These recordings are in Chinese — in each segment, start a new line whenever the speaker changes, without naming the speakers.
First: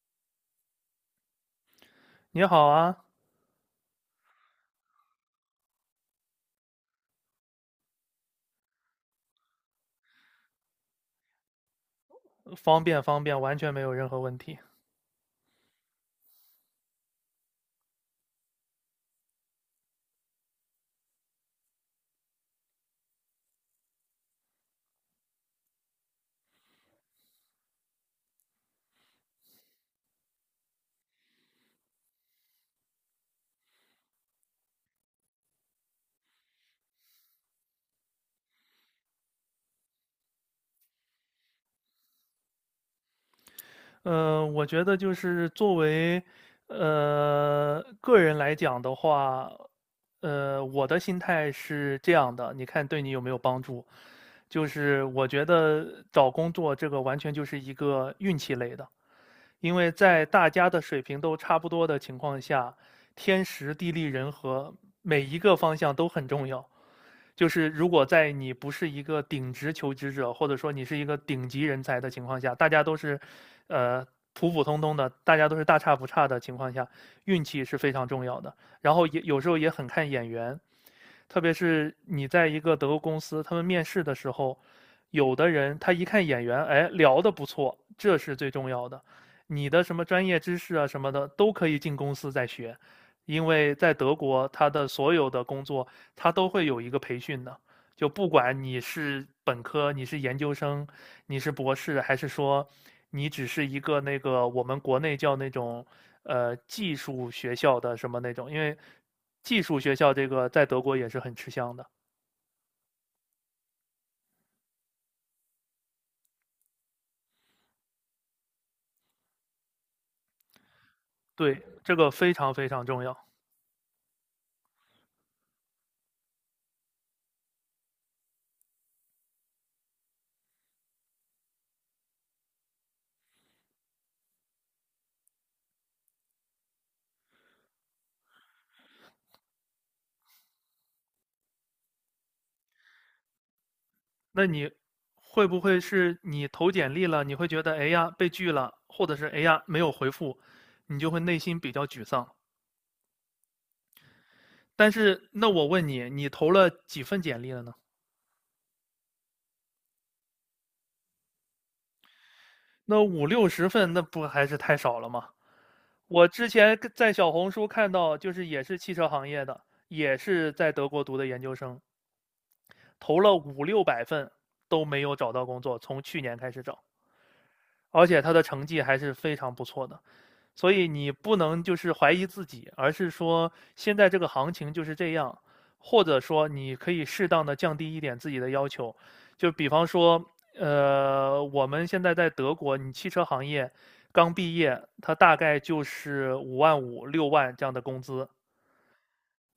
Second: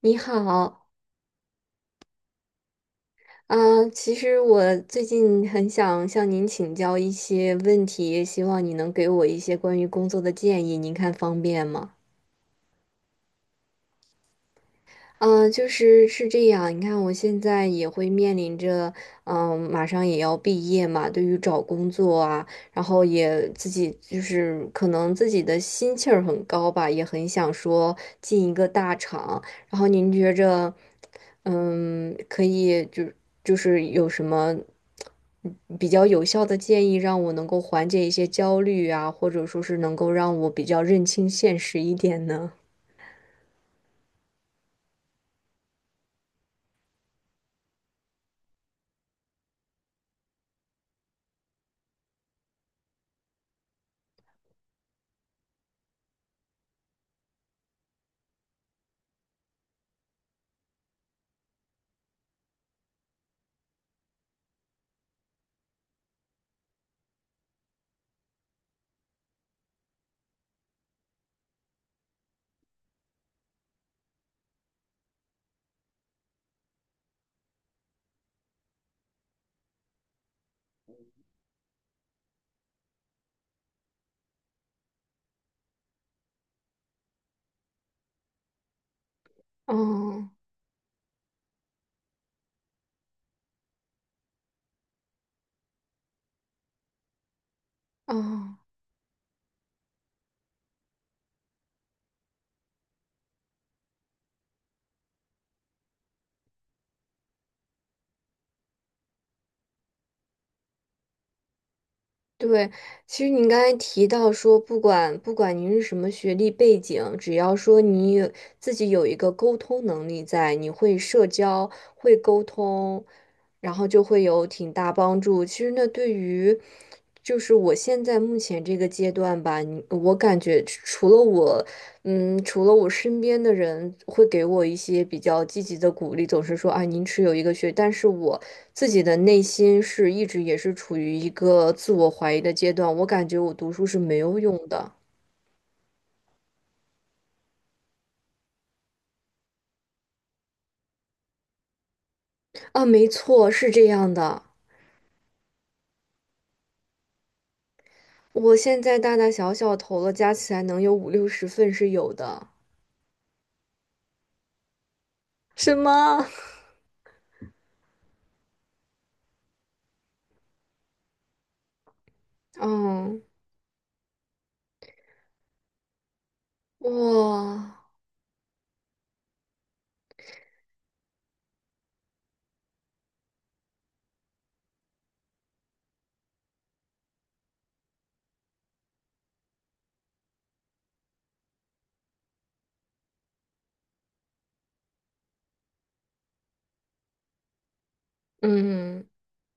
你好。
你好啊，
啊，其实我最近很想向您请教一些问题，希望你能给我一些关于工作的建议，您看方便吗？
方便方便，完全没有任何问题。
就是是这样。你看，我现在也会面临着，马上也要毕业嘛。对于找工作啊，然后也自己就是可能自己的心气儿很高吧，也很想说进一个大厂。然后您觉着，可以就是有什么比较有效的建议，让我能够缓解一些焦虑啊，或者说是能够让我比较认清现实一点呢？
我觉得就是作为个人来讲的话，我的心态是这样的，你看对你有没有帮助？就是我觉得找工作这个完全就是一个运气类的，因为在大家的水平都差不多的情况下，天时地利人和每一个方向都很重要。就是如果在你不是一个顶职求职者，或者说你是一个顶级人才的情况下，大家都是，呃，普普通通的，大家都是大差不差的情况下，运气是非常重要的。然后也有时候也很看眼缘，特别是你在一个德国公司，他们面试的时候，有的人他一看眼缘，哎，聊得不错，这是最重要的。你的什么专
哦
业知识啊什么的都可以进公司再学，因为在德国，他的所有的工作他都会有一个培训的。就不
哦。
管你是本科，你是研究生，你是博士，还是说你只是一个那个我们国内叫那种技术学校的什么那种，因为技术学校这个在德国也是很吃香的。
对，其实您刚才提到说，不管您是什么学历背景，只要说你自己有一个沟通能力在，你会社
对，
交，
这个
会
非
沟
常非常重
通，
要。
然后就会有挺大帮助。其实那对于就是我现在目前这个阶段吧，我感觉除了我身边的人会给我一些比较积极的鼓励，总是说啊，您持有一个学，但是我。自己的内心是一直也是处于一个自我怀疑的阶段，我感觉我读书是没有
那
用
你
的。
会不会是你投简历了，你会觉得哎呀被拒了，或者是哎呀没有回复，你就会内心比较沮丧？
啊，没错，是这样的。
但是那我问你，你投了几份简历了呢？
我现在大大小小投了，加起来能有五六十份是有的。
那五六十份，那不还是太少了吗？
什么？
我之前跟在小红书看到，就是也是汽车行业的，也是在德国读的研究生，投
嗯，
了五六百份都没有找到工作，从去年开始找，
哇，
而且他的成绩还是非常不错的。所以你不能就是怀疑自己，而是说现在这个行情就是这样，或者说你可以适当的降低一点自己的要求，就比方说，我们现在在德国，你汽车行业刚毕业，它大概就是五万五、六万这样的工资，
嗯。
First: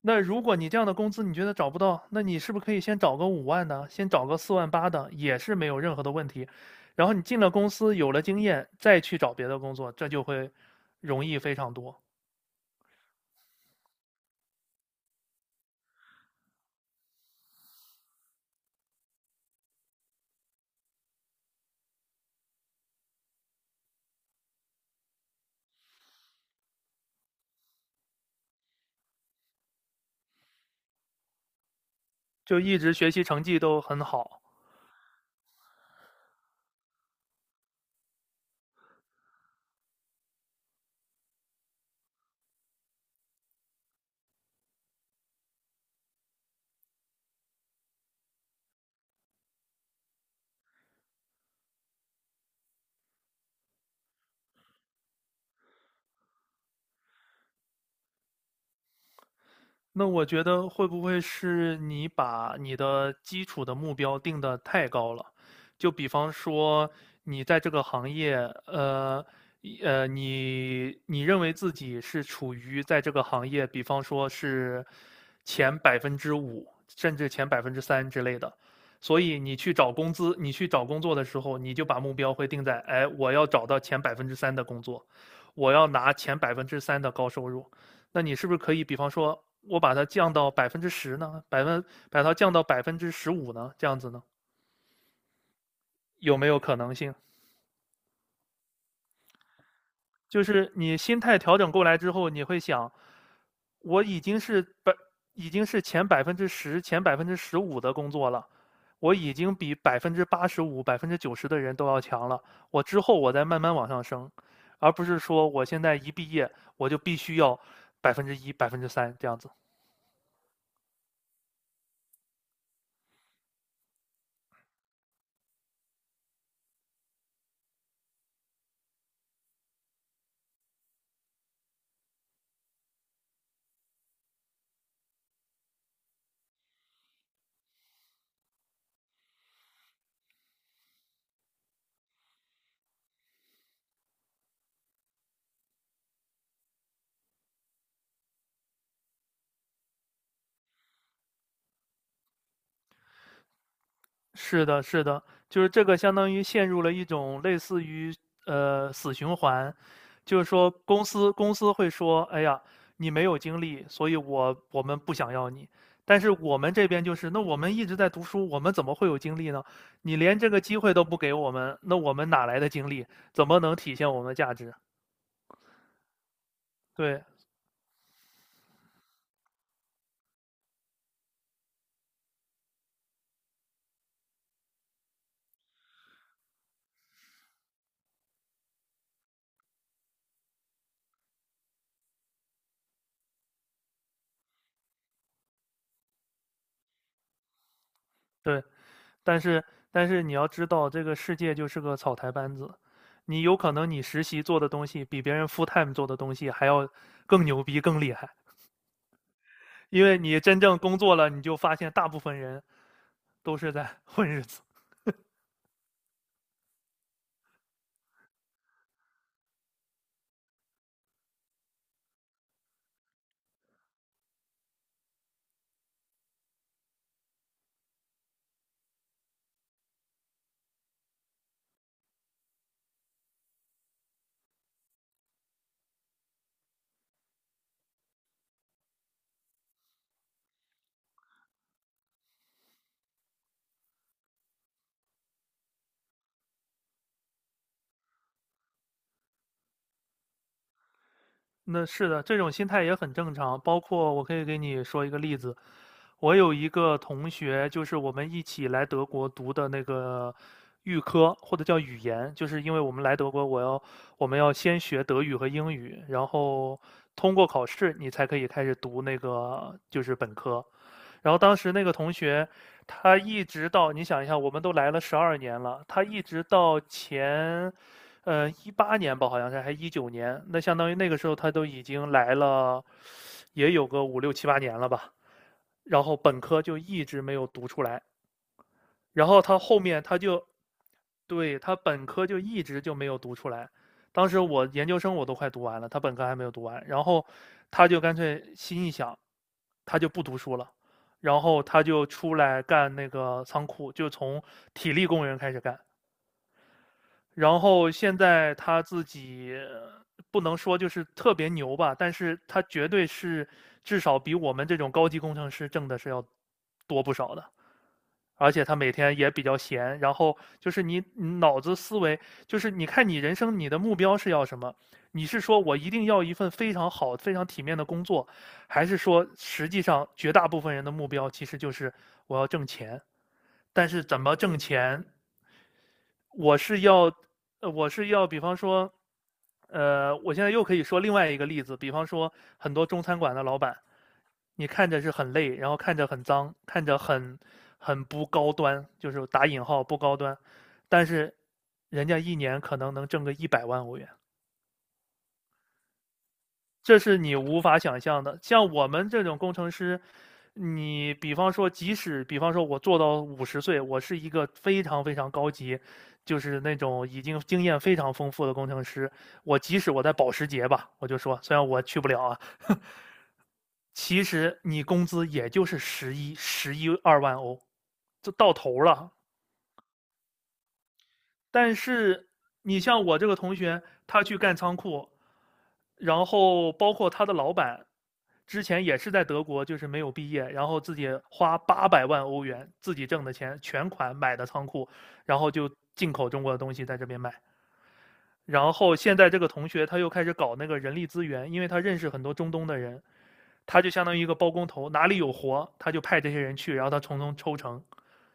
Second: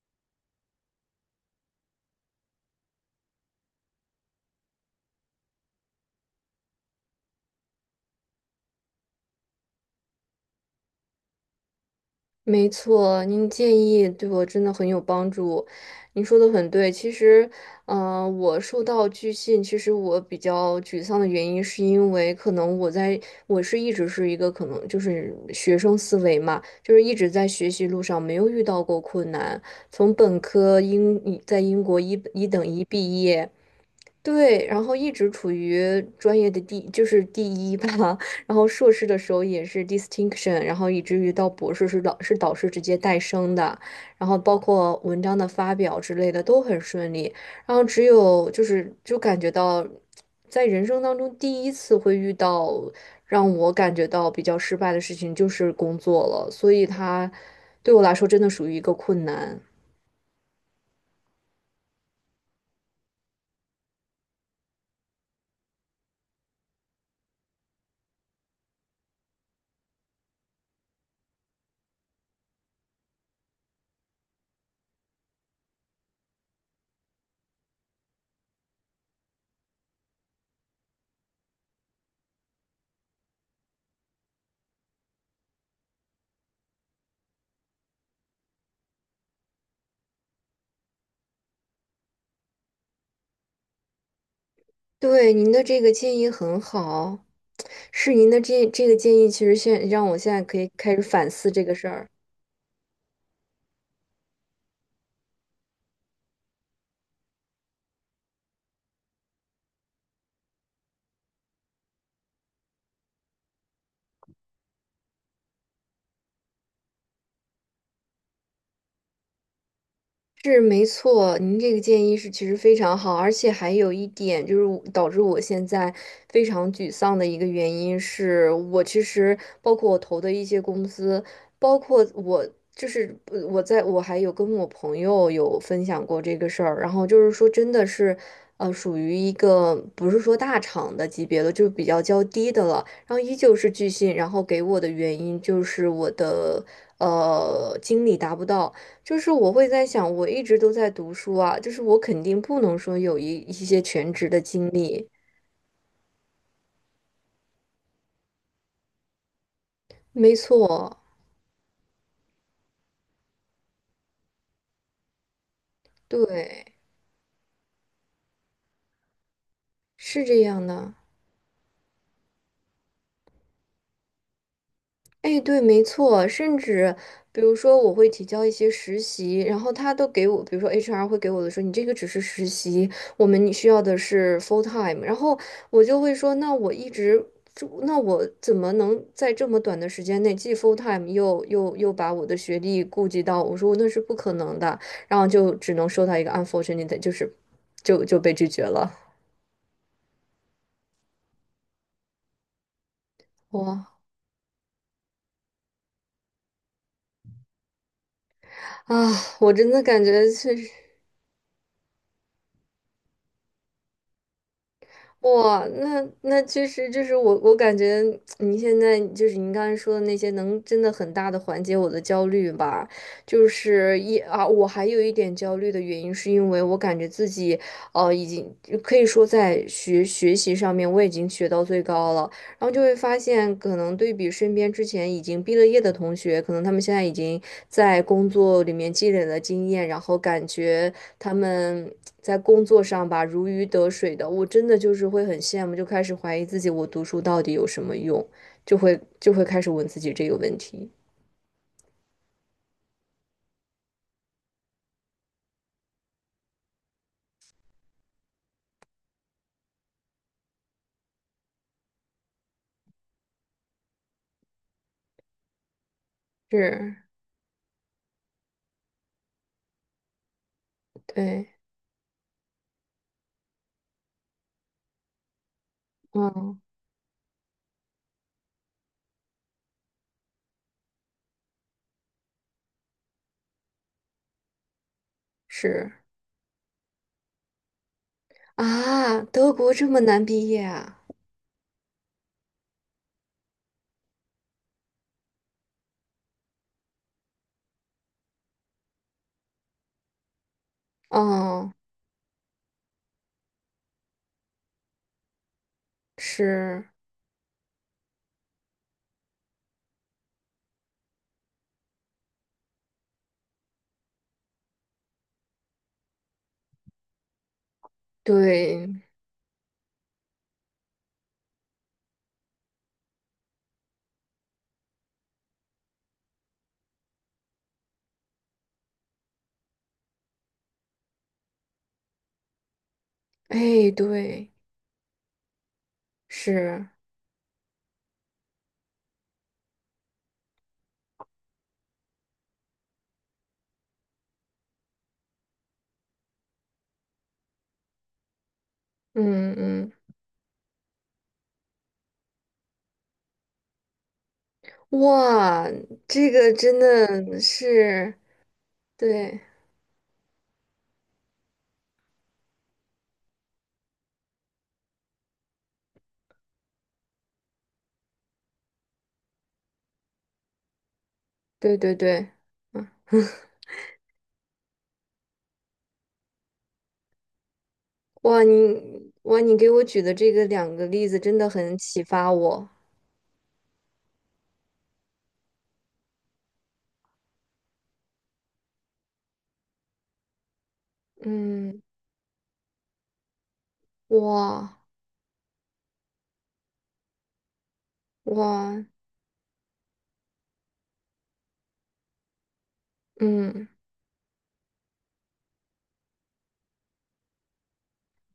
那如果你这样的工资你觉得找不到，那你是不是可以先找个五万的，先找个四万八的，也是没有任何的问题。然后你进了公司，有了经验，再去找别的工作，这就会容易非常多，
没错，您建议对我真的很有帮助。您说的很对，其实，我受到拒信，其实我比较沮丧的原因，是因为可能我是一直是一个可能就是学生思维嘛，就是一直在学习路上没有遇到过困难，从本科在英国一一
就
等
一
一
直学
毕
习成
业。
绩都很好。
对，然后一直处于专业的第，就是第一吧。然后硕士的时候也是 distinction，然后以至于到博士是导师直接带生的，然后包括文章的发表之类的都很顺利。然后只有就感觉到，在人生当中第一次会遇到让我感觉到比较失败的事情，就是工作了。所以它对我来说真的属于一个困难。
那我觉得会不会是你把你的基础的目标定得太高了？就比方说，你在这个行业，呃，你认为自己是处于在这个行业，比方说是前百分之五，甚至前百分之三之类的，所以你去找工资，你去找工作的时候，你就把目标会定在，哎，我要找到前百分之三的工作，我要拿前百分之三的高收入。那你是不是可以，比方说，我把它降到百分之十呢？百分把它降到百分之十五呢？这样子呢，
对，您的这个建议
有没有
很
可能性？
好，是您的这个建议，其实让我现在
就
可以
是
开
你
始
心
反
态
思
调
这
整
个
过
事
来
儿。
之后，你会想，我已经是百，已经是前百分之十、前百分之十五的工作了，我已经比百分之八十五、百分之九十的人都要强了。我之后我再慢慢往上升，而不是说我现在一毕业我就必须要百分之一、百分之三这样子。
是没错，您这个建议是其实非常好，而且还有一点就是我导致我现在非常沮丧的一个原因是，我其实包括我投的一些公司，包括我我还有跟我朋友有分享过这个事儿，然后就是说真的是，属于一个不是说大厂的级别的，就是比较较低的了，然后依旧是拒信，然后给我的原因就是我的经历达不到。就是我会在想，我一直都在读书啊，就是我肯定不能说有一些全职的
是
经
的，是
历。
的，就是这个相当于陷入了一种类似于死循环，
没
就是说
错，
公司会说，哎呀，你没有经历，所以我们不想要你。但是我
对，
们这边就是，那我们一直在读书，我们怎么会有精力呢？你
是
连
这
这个
样
机会
的。
都不给我们，那我们哪来的精力？怎么能体现我们的价值？
哎，对，没错，甚至
对
比如说我会提交一些实习，然后他都给我，比如说 HR 会给我的说，你这个只是实习，你需要的是 full time，然后我就会说，那我一直就，那我怎么能在这么短的时间内既 full time 又把我的学历顾及到？我说那是不可能的，然后就只能收到一个 unfortunate，就被拒绝
对。
了。
但是但是你要知道，这个世界就是个草台班子，你有可
哇
能你实习做的东西比别人 full time 做的东西还要更牛逼、更厉害，
啊，我真的感
因为
觉
你
确
真
实。
正工作了，你就发现大部分人都是在混日子。
哇，那其实就是我感觉你现在就是您刚才说的那些，能真的很大的缓解我的焦虑吧。就是我还有一点焦虑的原因，是因为我感觉自己已经可以说在学习上面我已经学到最高了，然后就会发现，可能对比身边之前已经毕了业的同学，可能他们现在已经在工作里面积累了经验，然后感觉他们在工作上吧如鱼得水的，我真的就是会很羡慕，就开始怀疑自己，我读书到底有什么用，就会开始问自己这个问题。
那是的，这种心态也很正常。包括我可以给你说一个例子，我有一个同学，就是我们一起来德国读的那个预科，或者叫语言，就是因为我们来德国，我们要先学德语和英语，然后
是，
通过考试，你才可以开始读那个就是本科。然后
对，
当时那个同学，他一直到你想一下，我们都来了12年了，他一直
嗯，
到前18年吧，好像是，还19年，那相当于那个时候他都已经来了，也有个五六七八年了吧。
是
然后本科就一直没有读出来，
啊，
然后
德
他
国
后
这么
面他
难
就，
毕业啊？
对，他本科就一直就没有读出来。当时我研究生我都快读完了，他本科还没有读完。然后他就干脆心一想，他就不读书了，然后
哦，
他就出来干那个仓库，就从体力工人开始干。
是，
然后现在他自己不能说就是特别牛吧，但是他绝对是至少比我们这种高级工程师挣的是要多不少的。而且他
对，
每天也比较闲，然后就是你脑子思维，就是你看你人生你的目标是要什么？你是说我一定要一份非常好、非常体面的工作，还是说实际上绝大部分人的目标其实就是我要挣钱？但
哎，
是怎么
对，
挣钱我是
是，
要，比方说，我现在又可以说另外一个例子，比方说很多中餐馆的老板，你看着是很累，然后看着很脏，看着很很不高端，就是打
嗯
引号
嗯，
不高端，但是人家一年可能能挣个100万欧元。
哇，这个真
这是你
的
无法想
是，
象的。像我们这种
对，
工程师，你比方说，即使比方说我做到50岁，我是一个非常非常高级，就是那种已经经验非常丰富的工程师，我即使我在保时捷吧，我就说，虽然
对
我
对
去不了
对。
啊，
嗯
其实你工资也就是十一、十一二万欧，就
哇，
到头了。
哇，你给我举的这个两个例子真的
但
很启
是
发我。
你像我这个同学，他去干仓库，然后包括他的老板，之前也是在德国，就是没有毕业，然后自己花
嗯，
800万欧元自己挣的钱全款买的仓
哇
库，然后就进口中国的东西在这边卖。然
哇，
后现在这个同学他又开始搞那个人力资源，因为他认识很多中东的人，
嗯
他就相当于一个包工头，哪里有活他就派这些人去，然后他从中抽成。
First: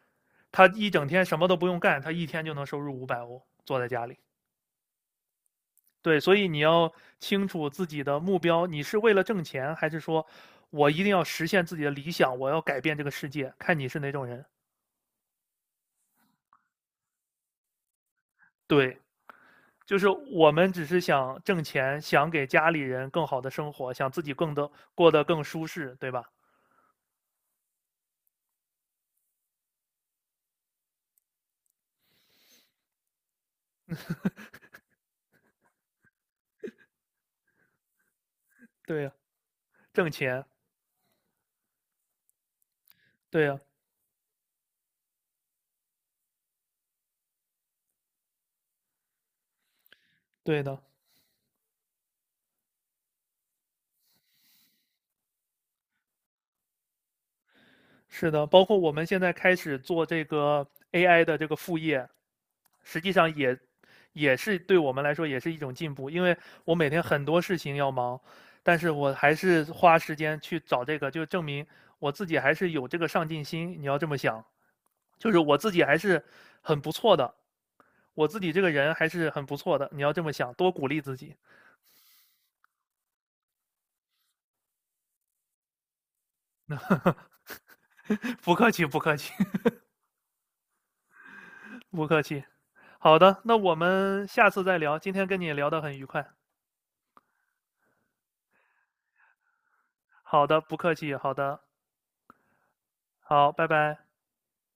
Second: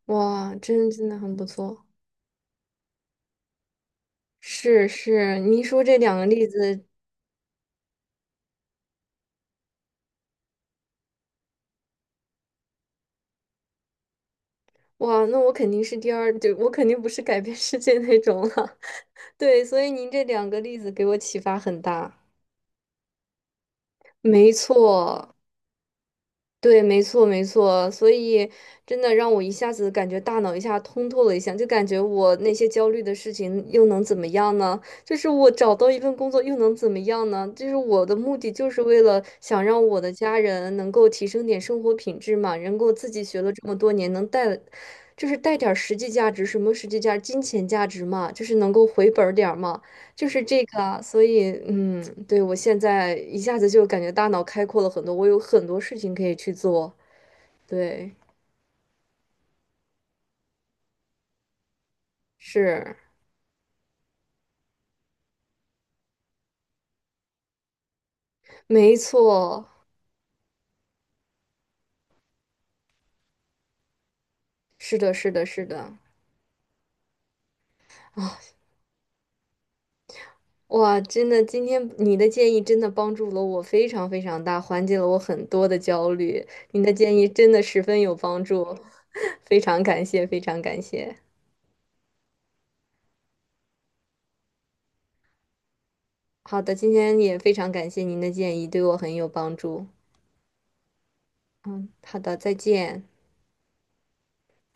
哇，
他一
真真
整
的
天
很
什
不
么都不用
错。
干，他一天就能收入500欧，坐在家里。
是是，您说这两
对，
个
所
例
以你
子，
要清楚自己的目标，你是为了挣钱，还是说我一定要实现自己的理想，我要改变这个世界，看你是哪种人。
哇，那我肯定是第二，对，我肯定不是改变世界那种了。
对，
对，所以
就是
您这两
我
个
们
例
只
子
是
给我启
想
发
挣
很
钱，
大。
想给家里人更好的生活，想自己
没
更的过得
错，
更舒适，对吧？
对，没错，没错，所以真的让我一下子感觉大脑一下通透了一下，就感觉我那些焦虑的事情又能怎么样呢？就是我找到一份工作又能怎么样呢？就是我的目的就是为
对呀，
了想让我
挣
的家
钱，
人能够提升点生活品质嘛，能够自己学
对
了
呀，
这么多年，能带，就是带点儿实际价值，什么实际价值金钱价值嘛，就是能够回本儿点儿嘛。就是
对
这
的。
个啊，所以对，我现在一下子就感觉大脑开阔了很多，我有很多事情可以去做。对，
是的，包括我们现在开始做这个 AI 的这个副业，
是，
实际上也对我们来说也是一种进步，因为我每天很多事情要忙，但是
没
我还是
错，
花时间去找这个，就证明我自己还是有这个上进心。你要这么想，
是的，是
就是
的，
我
是
自己
的。
还是很不错的，我自己这个人还是很不错的。你要这么想，多鼓励
哇，
自
真
己。
的，今天你的建议真的帮助了我非常非常大，缓解了我很多的焦虑。你的建议真的十分有 帮
不客
助，
气，不客气，
非常感谢，非常感谢。
不客气。好的，那我们下次再聊。今天跟你聊得很愉快。
好的，今天也非常感谢您的建议，对我很有帮助。
好的，不客气，好的，
嗯，好的，再见。
好，拜拜。